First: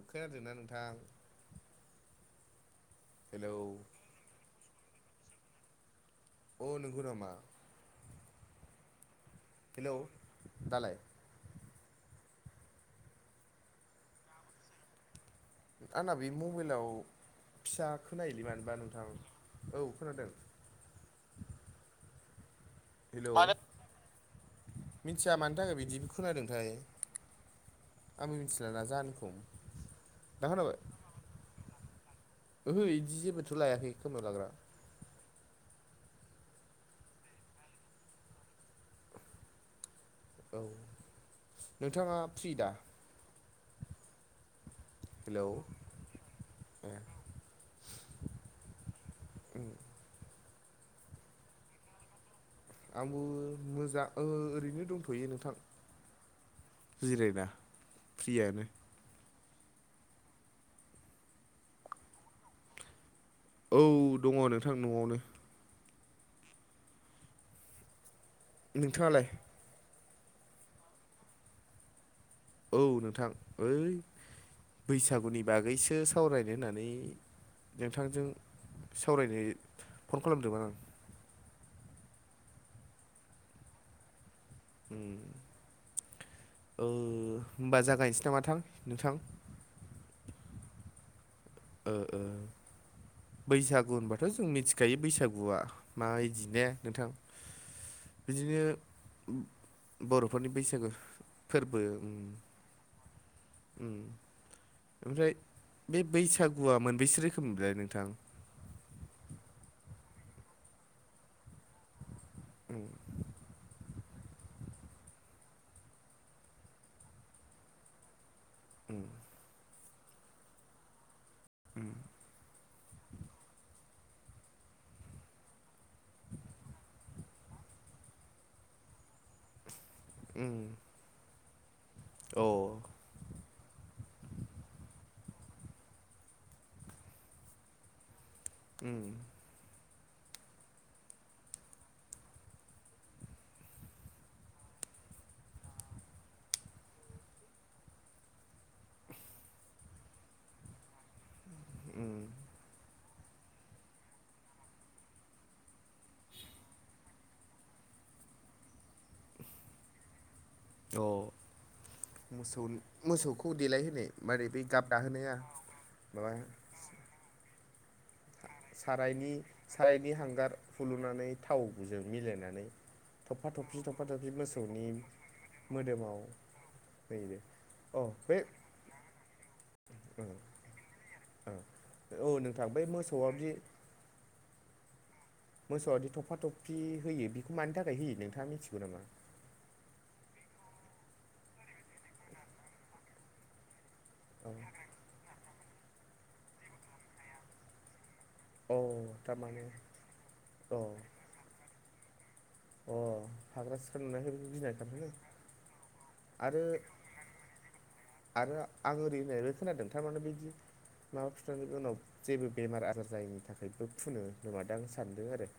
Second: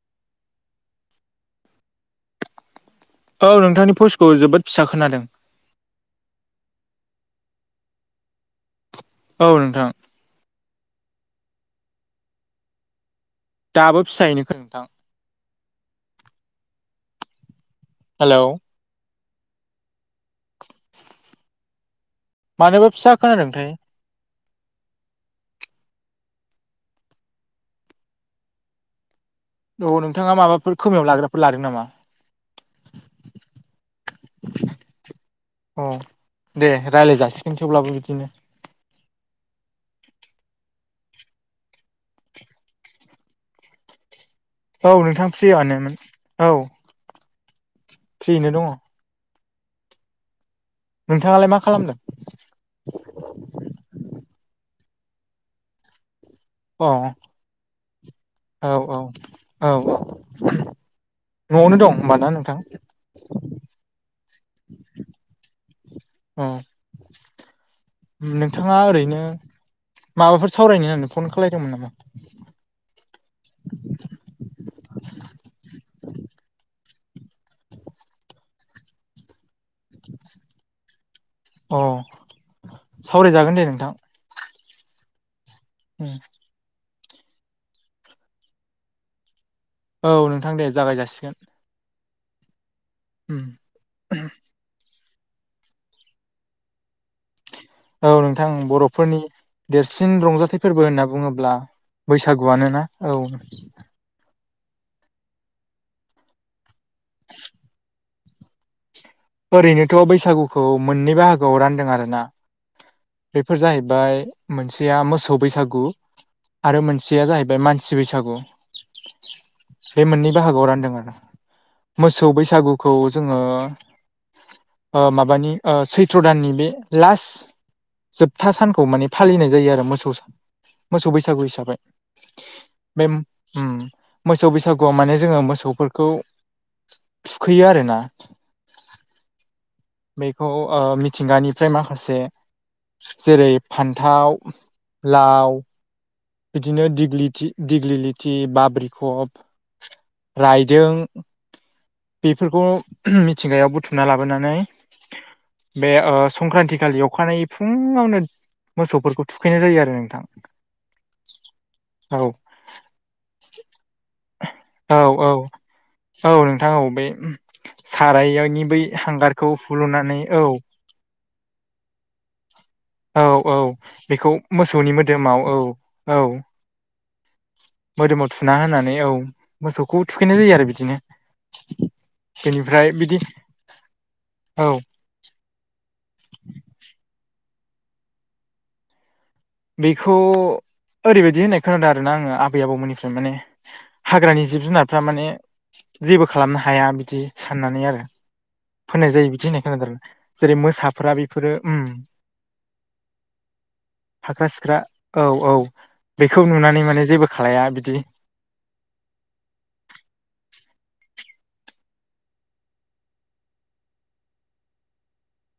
अखाया हादों ना नोंथां औ हेलौ नोंथांनि भयेसखौ जोबोद फिसा खोनादों अ नंगौ नामा औ नोंथां हेलौ दालाय दाबो फिसायैनो खोनादों नोंथां आंना बे मबाइलाव फिसा हेलौ खोनायोलै मानोबा नोंथां औ खोनादों मानोबा फिसा खोनादोंथाय मिनथिया मानि थाखाय बिदि खोनादोंथाय आंबो मिथिला ना जाहोनखौ औ नोंथाङा दा खोनाबाय माबाफोर खोमायाव लाग्राफोर लादों नामा ओहो इदि जेबोथ' लायाखै खोमायाव लाग्रा अ दे रायलाय जासिगोन थेवब्लाबो बिदिनो औ नोंथाङा फ्रि दा [inaudible] औ नोंथाङा हेलौ फ्रियानोमोन औ ए फ्रियैनो दङ' उम नोंथाङालाय मा खालामदों आंबो मोजां ओ ओरैनो दंथ'यो नोंथां अ जिरायना [unintelligible] औ औ औ औ न'आवनो दं होमबा ना नोंथां औ दङ नोंथां न'आवनो अ नोंथाङा ओरैनो नोंथाङालाय माबाफोर सावरायनो होननानै फन खालायदोंमोन नामा औ नोंथां ओइ बैसागुनि बागैसो सावरायनो होननानै नोंथांजों सावरायनो फन खालामदोंमोन आं अ सावरायजागोन दे नोंथां उम उ [unintelligible] औ होमबा जागायनोसै नामा थां नोंथां औ नोंथां दे जागाय जासिगोन ओ ओ बैसागो होनबा थ' जों मिथिखायो बैसागुआ माबायदि ने नोंथां औ नोंथां बिदिनो बर'फोरनि देरसिन बर'फोरनि रंजाथाइ फोरबो बैसागु होनना बुङोब्ला फोरबो उम बैसागुआनो ना औ उम ओमफ्राय बे बैसागुआ मोनबेसे रोखोम मोनलाय नोंथां ओरैनोथ' बैसागुखौ मोननै बाहागोआव रानदों आरो ना उम बेफोर जाहैबाय मोनसेया मोसौ बैसागु आरो मोनसेया जाहैबाय मानसि बैसागु उ [unintelligible] बे मोननै बाहागोआव रानदों आरो उम मोसौ बैसागुखौ जोङो ओ माबानि ओ सैथ्र' दाननि बे लास्ट जोबथा सानखौ माने फालिनाय जायो आरो मोसौ उम मोसौ बैसागु हिसाबै अ उम बे उम मोसौ बैसागुआव माने जोङो मोसौफोरखौ थुखैयो आरो ना उम बेखौ ओ मिथिंगानिफ्राय माखासे जेरै फान्थाव लाव बिदिनो दिग्लिथि दिग्लिलिथि बाब्रिखब रायदों बेफोरखौ [inaudible] मिथिंगायाव बुथुमना लाबोनानै बे ओ संक्रान्ति खालि अखानायै फुङावनो मोसौफोरखौ थुखैनाय जायो आरो नोंथां अ मोसौ मोसौखौ देलायहोनाय माने बे गाब नोंथां औ औ गाहोनाया माबा [unintelligible] औ बे साराय सारायनि सारायनि औ हांगार हुलुनानै थावजों मिलायनानै औ थफा औ थफि थफा थफि बेखौ मोसौनि मोदोमाव औ औ जाहैबाय [unintelligible] मोदोमाव थुना होनानै औ मोसौखौ ओं थुखैनाय जायो आरो बिदिनो औ नोंथां बे बेनिफ्राय बिदि मोसौआ बे औ मोसौआदि थबफा थफि होयो बेखौ मानि थाखाय होयो नोंथाङा मिथिगौ नामा बेखौ ओरैबायदि होननाय खोनादों आरोना आङो आबै आबौमोननिफ्राय माने हाग्रानि औ जिब जुनारफ्रा माने जेबो खालामनो हाया बिदि साननानै आरो औ फोननाय जायो बिदि होननाय थारमाने खोनादों जेरै औ मोसाफोरा बेफोरो उम अ फाग्रा सिख्रा नुनायखाय फाख्रा बेखौ गिनाय सिख्रा खारदोंनो औ औ बेखौ आरो नुनानै माने जेबो खालाया बिदि आरो आं ओरै होननायबो खोनादों थारमाने बिदि माबा [unintelligible] खिथानि उनाव जेबो बेमार आजार जायैनि थाखायबो फुनो खोमादां आं सानदों आरो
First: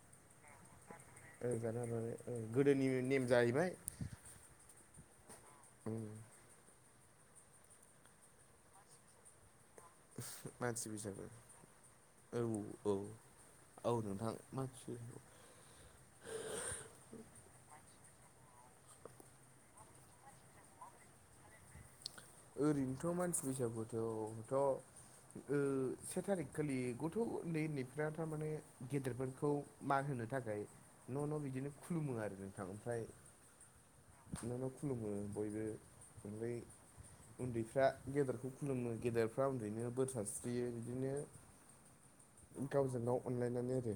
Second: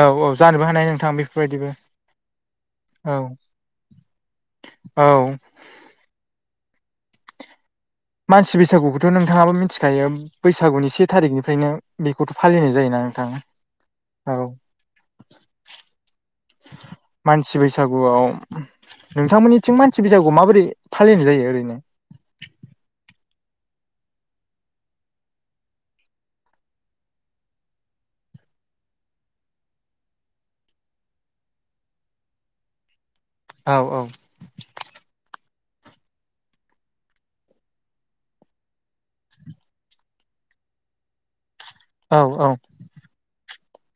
औ औ जानोबो हानाय नोंथां बेफोरबायदिबो जानो गोदोनि औ नेम जाहैबाय औ ओम मानसि बैसागुखौथ' नोंथाङाब मिथिगो बेखायायो मानसि बैसागुनि से बैसागु थारिखनिफ्रायनो बेखौथ' औ फालिनाय औ जायो ना नोंथां औ नोंथां मानसि मानसि बैसागुआव नोंथांमोननिथिं मानसि बैसागुखौ माबोरै फालिनाय जायो ओरैनो ओरैनोथ' मानसि बैसागुखौथ' से थारिख खालि गथ' उन्दै उन्दैफ्रा थारमाने गेदेरफोरखौ मान होनो थाखाय न' न' बिदिनो खुलुमो आरो नोंथां ओमफ्राय औ औ न' न' खुलुमो बयबो ओमफाय उन्दैफ्रा गेदेरखौ खुलुमो गेदेरफ्रा उन्दैनो बोर सारस्रियो बिदिनो औ औ गावजों गाव अनलायनानै आरो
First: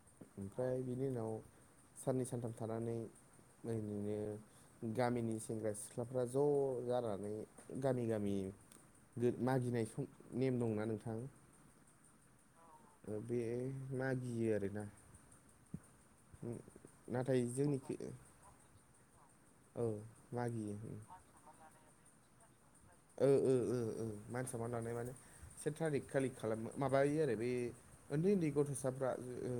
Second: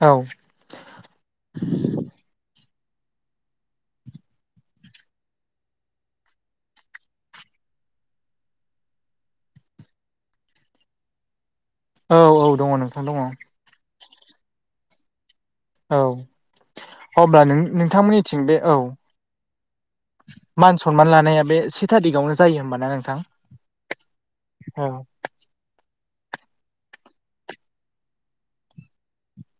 औ बिनि उनाव साननै सानथाम थानानै ओरैैनो गामिनि सेंग्रा सिख्ला फिसाफ्रा ज' जानानै गामि गामि [unintelligible] मागिनाय नेम दंना नोंथां औ औ दङ नों बे मागियो आरोना औ नाथाय अब्ला नों जोंनिखि नोंथांमोननिथिं बे औ औ मागियो मान सनमान लानाया बे से थारिखावनो जायो होमबाना नों ओ ओ मान सनमान लानाय माने से थारिक खालि खालामो माबायो आरो बे उन्दै उन्दै गथ'साफ्रा ओ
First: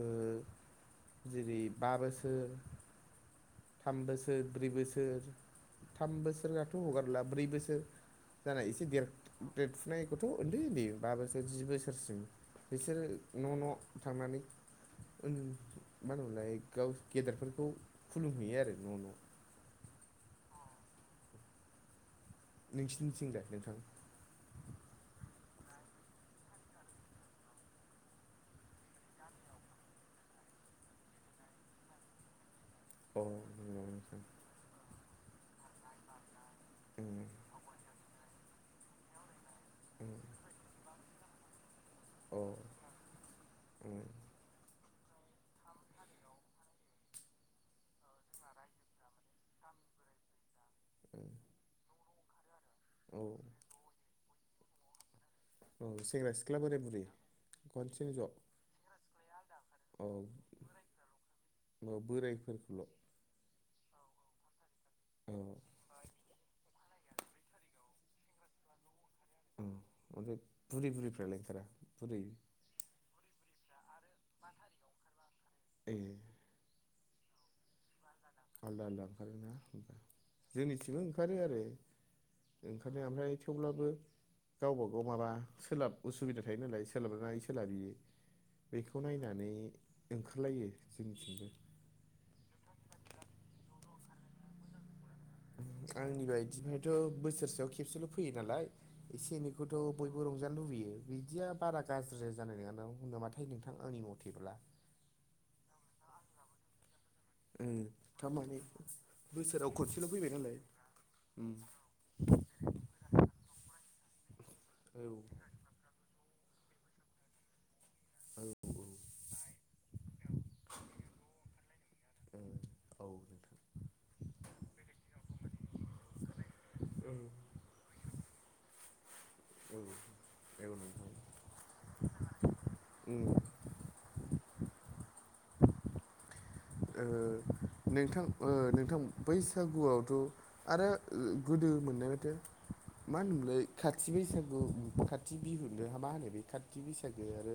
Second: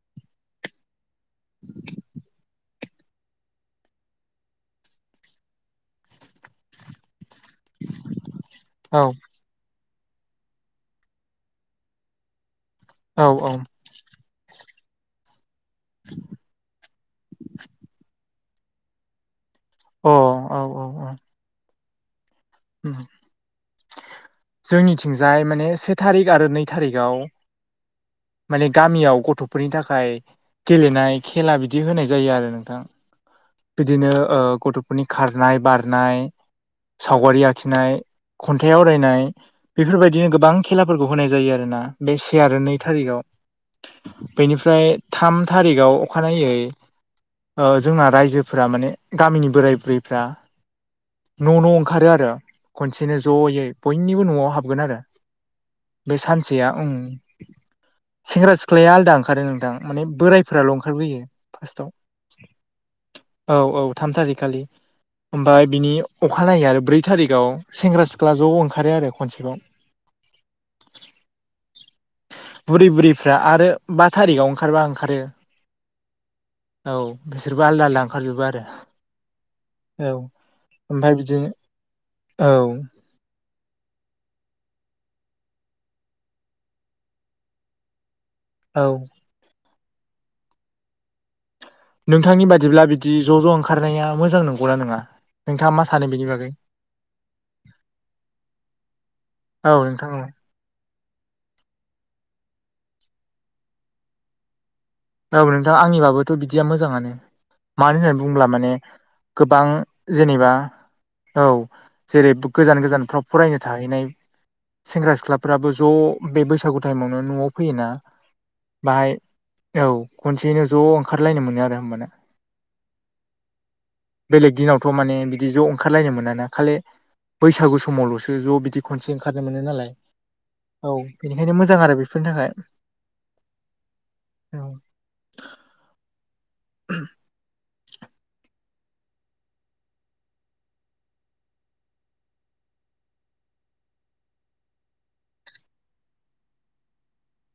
जेरै बा बोसोर थाम बोसोर ब्रै बोसोर थाम बोसोराथ' हगारला ब्रै बोसोर जानाय एसे औ देर देरफुनाय गथ' उन्दै उन्दै बा बोसोर जि बोसोरसिम बिसोरो औ न' न' अ थांनानै मा होनोमोनलाय गाव गेदेरफोरखौ खुलुमहैयो आरो न' न' अ औ औ औ नोंसिनिथिंलाय नोंथां जोंनिथिंजाय माने से थारिख आरो नै थारिखाव माने गामियाव गथ'फोरनि थाखाय गेलेनाय खेला बिदि होनाय जायो आरो नों थां अ नंगौ बिदिनो नोंथां गथ'फोरनि खारनाय बारनाय उम सावगारि आखि खन्थाइ आवरायनाय बेफोरबायदिनो गोबां खेलाफोरखौ होनाय जायो आरो ना बे से अ आरो नै उम थारिखआव बेनिफ्राय थाम थारिखआव अखानायै ओ जोंना रायजोफोरा माने गामिनि बोराय बुरैफ्रा ओ न' न' ओंखारो आरो खनसेनो ज'यै बयनिबो न'आव हाबगोन आरो औ बे सेंग्रा सिख्ला सानसेया बोराय ओम बुरै खनसेनो ज' औ सेंग्रा सिख्लाया आलादा ओंखारो नोंथां माने बोरायफोराल' ओंखारबोयो फार्स्टाव औ बोरायफोरखौल' औ औ औ थाम थारिकखालि ओमफ्राय बिनि अखानायै आरो ब्रै थारिख याव सेंग्रा सिख्ला ज' ओंखारो आरो खनसेबाव औ ओमफ्राय बुरि बुरिफ्रालाय ओंखारा बुरै बुरै बुरैफ्रा आरो बा थारिखाव ओंखारबा ओंखारो ए औ बिसोरबो आलदा आलदा ओंखारजोबो आरो आलदा आलदा ओंखारो ना होनबा औ जोंनिथिंबो ओमफ्राय ओंखारो बिदिनो आरो औ ओंखारनाया ओमफ्राय थेवब्लाबो गावबा गाव माबा सोलाब उसुबिदा थायो नालाय सोलाबनाय सोलाबि औ बेखौ नायनानै ओंखारलायो जोंनिथिंबो नोंथांनि बादिब्ला बिदि ज' ज' ओंखारनाया मोजां नंगौना नङा नोंथाङा मा सानो आंनि बेनि बागै? बायदिनिथ' बोसोरसेयाव खेबसेल' फैयो नालाय एसे औ एनैखौथ' नोंथां बयबो औ रंजा जानो लुबैयो बिदिया बारा गाज्रि जानाय नङा नामाथाय नोंथां आंनि मथेब्ला औ नोंथां आंनिबाबोथ' बिदिया मोजाङानो ओं मानो होननानै बुङोब्ला थारमाने माने गोबां बोसोराव खनसेल' फैबाय जेनेबा नालाय औ उम जेरै गोजान गोजानफ्राव फरायनो थाहैनाय औ सेंग्रा सिख्लाफ्राबो ज' बे बैसागु टाइमावनो न'आव फैयोना बाहाय औ खनसेनो ज' ओंखारलायनो मोनो आरो होमबाना ओम बेलेग दिनावथ' माने बिदि ज' ओंखारलायनो मोन ना खालि ओं बैसागु समावल'सो ज' बिदि खनसे ओंखारनो मोनो नालाय औ बेनिखायनो मोजां आरो बेफोरनि थाखाय ओम औ ओ नोंथां नोंथां बैसागुआवथ' आरो गोदो मोननाय माथो मा होनोमोनलाय खाथि बैसागु खाथि बिहुनो मा होनो बे खाथि बैसागो आरो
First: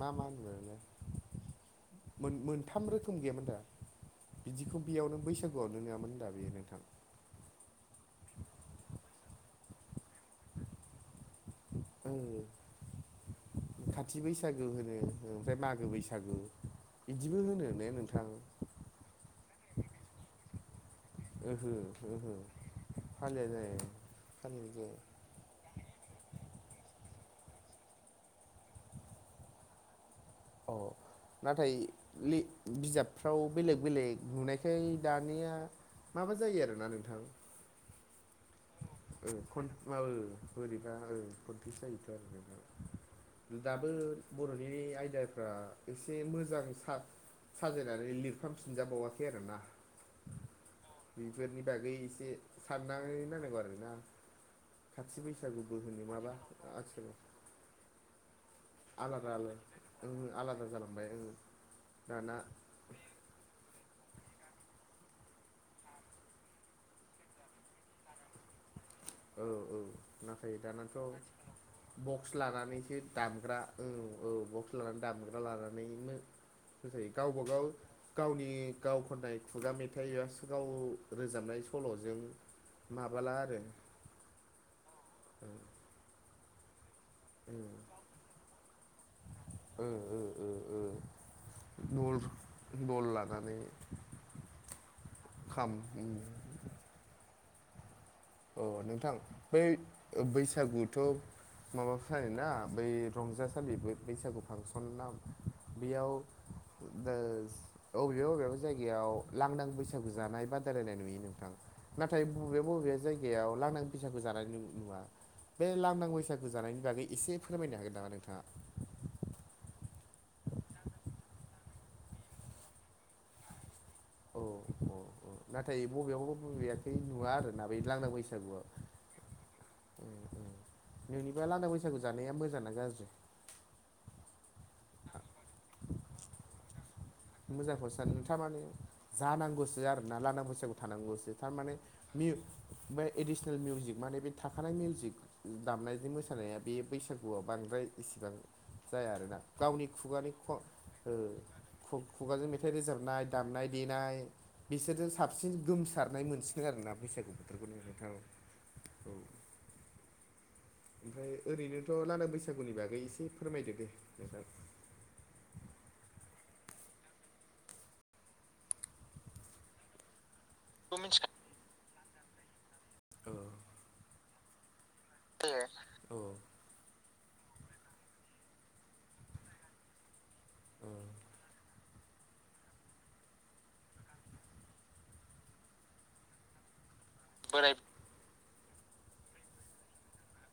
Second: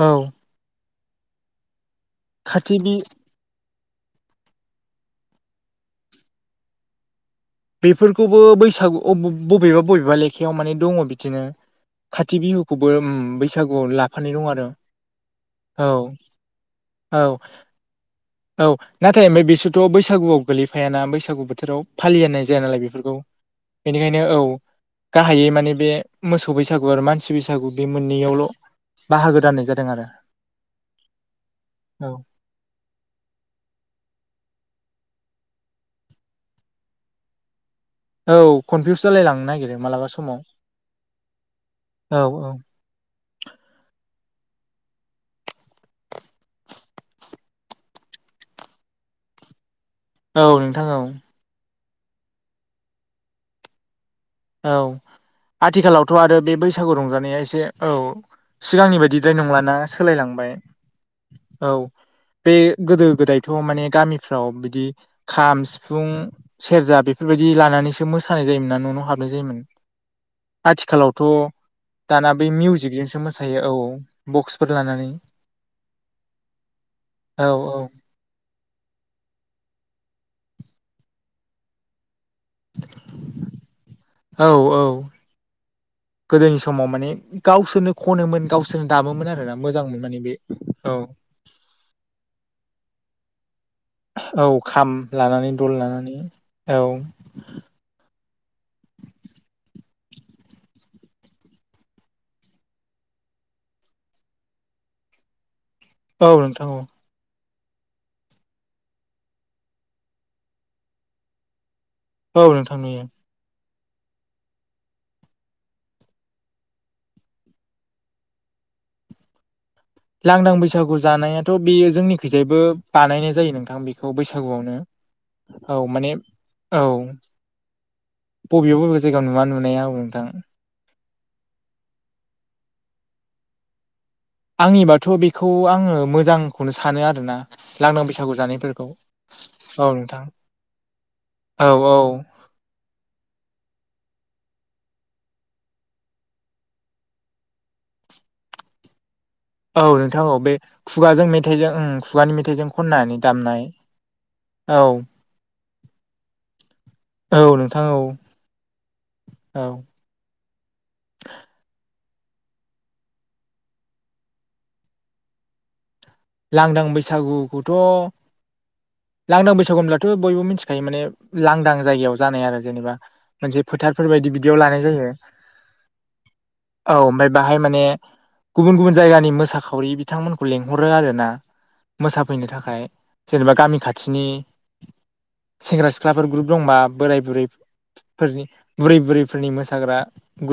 मा औ मा होनो मोनलाय मोन खाथि मोनथाम बि रो गैयामोन दा बिदिखौ बेयावनो बैसागुआवनो नङामोन होन दा बेयो नोंथां बेफोरखौबो बैसागु बबेबा बबेबा लेखायाव माने दङ बिदिनो ओ खाथि बिहु खौबो ओम बैसा खाथि बैसागु होनो ओमफ्राय मागो औ बैसागु बिदिबो औ होनो ने नोंथां औ नाथाय ओमफ्राय बिसोरथ' बैसागुआव गोलैफायाना बैसागु ओहो बोथोराव ओहो फालियानो फालिया नालाय बेफोरखौ फालिया जाया बेनिखायनो औ फालिनाय जाया गाहायै माने बे मोसौ बैसागु आरो मानसि बैसागु बे मोननैयावल' बाहागो राननाय जादों आरो औ नाथाय औ लि बिजाबफ्राव बेलेग बेलेग नुनायखाय दानिया माबा जायो आरोना नोंथां औ कनफिउस ओ जालायलांनो नागिरो मालाबा समाव बोरैबा खनफुइस जायोथ' औ औ आरो दाबो बर'नि आयदाफ्रा एसे मोजां सार साजायनानै लिरफामफिनजाबावाखै आरोना औ नोंथां औ बेफोरनि बागै एसे साननानै नांगौ आरो ना औ आथिखालावथ' आरो बे बैसागु आथिखालाव रंजानाया एसे औ सिगांनि आलादा बायदिद्राय आलादा नंलााना ओं सोलायलांबाय आलादा जालांबाय ओं औ दाना बे गोदो गोदायथ' माने गामिफ्राव बिदि खाम सिफुं सेरजा बेफोरबायदि लानानैसो मोसानाय जायोमोन ना न' न' हाब औ औ नाथाय दानाथ' बक्स दाना बै लानानैसो मिउजिकजोंसो दामग्रा मोसायो औ औ बक्स लानानै दामग्रा लानानै मो सायो गावबा औ गाव औ गावनि गाव खननाय खुगा मेथाइ एबा स [unintelligible] गाव रोजाबनाय सल'जों माबाला आरो औ औ ओ गोदोनि समाव माने गावसोरनो खनोमोन गावसोरनो दामोमोन आरो ना ओ ओ ओ ओ नल नल लानानै औ खाम लानानै दल लानानै औ अ नोंथां बै ओ बैसागुथ' माबा फालियोना बै रंजासालि बे बैसागु फांसन ना बेयाव औ नोंथां औ दा अबेबा अबेबा जायगायाव लांदां बैसागु जानाय बादायलायनाय नुयो नोंथां नाथाय औ बबेबा नोंथां बबेबा नुयो जायगायाव लांदां बैसागु जानाय नुवा बे लांदां बैसागो जानायनि बागै एसे फोरमायनो हागोन नामा नोंथाङा लांदां बैसागु जानायाथ' बेयो जोंनिखैजायबो बानायनाय जायो नोंथां बे औ औ औ नाथाय माने बबेयावबा बबेयाखै औ नुवा आरोना बै लांदां बैसा बबे बबे जायगायाव नुवा नुनाया औ नोंथां नोंनिबा लांदां बैसागु जानाया मोजां ना गाज्रि आंनिबाथ' बेखौ आङो मोजां मोजांखौसो सानो थारमाने जानायफोरखौ जानांगौसो औ आरोना नोंथां लांदां बैसागु थानांगौसो औ थारमाने औ मिउ बे एडिसनेल मिउजिक माने बे थाखानाय मिउजिक दामनायजों मोसानाया बे बैसागुआव बांद्राय इसिबां जाया आरोना औ गावनि नोंथां खुगानि औ ख बे ओ खुगाजों मेथाइजों ओं खु खुगानि खुगाजों मेथाइजों मेथाइ खननानै रोजाबनाय दामनाय देनाय औ बिसोरजों साबसिन गोमसारनाय मोनसिनो आरोना बैसागु औ बोथोरखौनो नोंथां औ नोंथा औ औ औ ओमफ्राय ओरैनोथ' लांदां बैसागुनि बागै एसे फोरमायदो दे नोंथां लांदां बैसागुखौथ' लांदां बैसागु होनब्लाथ' बयबो मिथिखायो माने मिथिखा लांदां जायगायाव जानाय आरो जेनेबा औ मोनसे फोथारफोर बायदि बिदियाव लानाय जायो जायो औ औ ओमफाय बाहाय माने गुबुन गुबुन जायगानि मोसाखावरि बिथांमोनखौ औ लिंहरो आरो [inaudible] मोसाफैनो थाखाय जेनेबा गामि खाथिनि सेंग्रा सिख्लाफोर ग्रुप दंबा बोराय बोराय बुरैफोरनि बुरै बुरैफोरनि मोसाग्रा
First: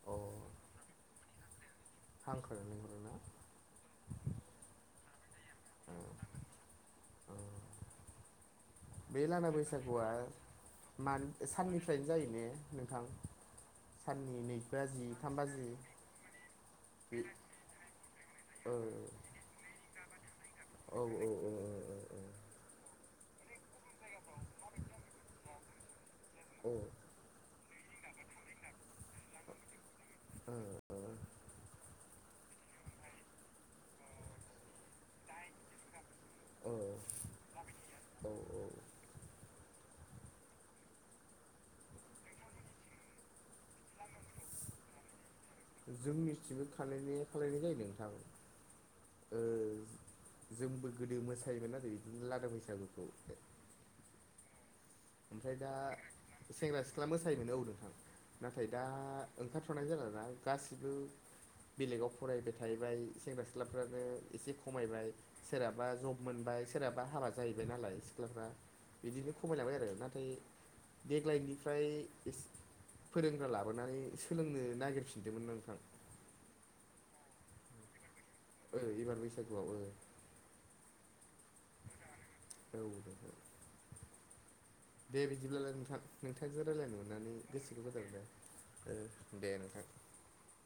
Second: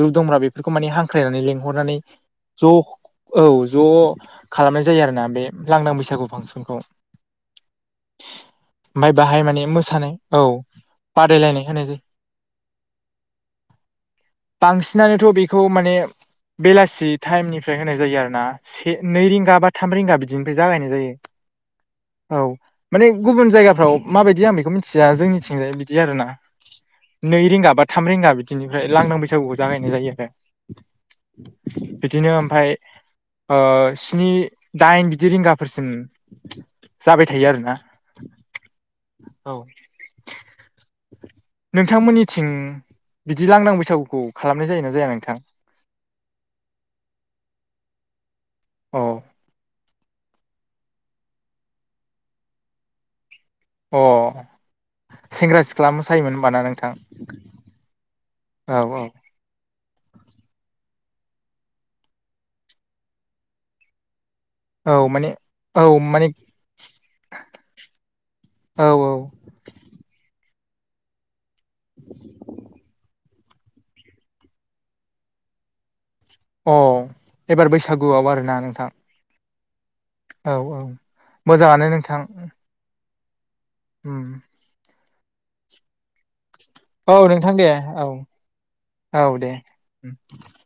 ग्रुप दंब्रा बेफोरखौ माने हां ख्रायनानै लेंंहरनानै हांख्रायना ज' लिंहरोना औ ज' खालामनाय जायो आरोना बे लांदां औ बैसागु फांसनखौ औ ओमफाय बे बाहाय लाना माने बैसागुआ मोसानाय औ मान बादायलायनाय होनाय जायो साननिफ्रायनो ने नोंथां साननि नै बाजि थाम बांसिनानोथ' बेखौ बाजि माने बेलासि बे टाइमनिफ्राय होनाय जायो आरो ना ओ से नै रिंगा बा थाम रिंगा बिदिनो जागायनाय औ जायो औ औ औ औ औ माने गुबुन जायगाफ्राव माबायदि आं बेखौ मिथिया जोंनिथिंजाय बिदि आरो ना नै रिंगा बा थाम रिंगा बिदिनिफ्राय लांदां बैसागुखौ जागायनाय जायो आरो बिदिनो ओमफाय ओ स्नि दाइन जि रिंगाफोरसिम औ जाबाय थायो आरोना औ औ औ नोंथांमोननिथिं बिदि लांदां बैसागुखौ खालामनाय जायोना जाया नोंथां जोंनिथिंबो खालायनाया खालायनाय जायो नोंथां अ ओ जोंबो गोदो मोसायोमोन आरो बिदिनो लांदां बैसागुखौ अ ओमफ्राय सेंग्रा दा सिख्ला मोसायोमोन होनबाना सेंग्रा नोंथां सिख्ला मोसायोनो औ नोंथां नाथाय औ दा औ ओंखारथ'नाय जाला ना गासिबो बेलेगाव फरायबाय थाहैबाय सेंग्रा सिख्लाफ्रानो एसे औ खमायबाय माने औ सोरहाबा जब माने मोनबाय सोरहाबा हाबा जाहैबाय नालाय सिख्लाफ्रा औ औ बिदिनो खमायलांबाय आरो नाथाय देग्लायनिफ्राय एसे फोरोंग्रा लाबोनानै सोलोंनो नागिरफिनदोंमोन नोंथां अ एबार बैसागुआव आरोना ओ नोंथां एबार बैसागुआव ओ औ औ मोजाङानो नोंथां औ नोंमारगौ उम दे बिदिब्लालाय नोंथां नोंथांजों रायज्लायनो औ मोननानै नोंथां दे गोसो गोबो औ जाब दे ओ दे नोंथां [inaudible]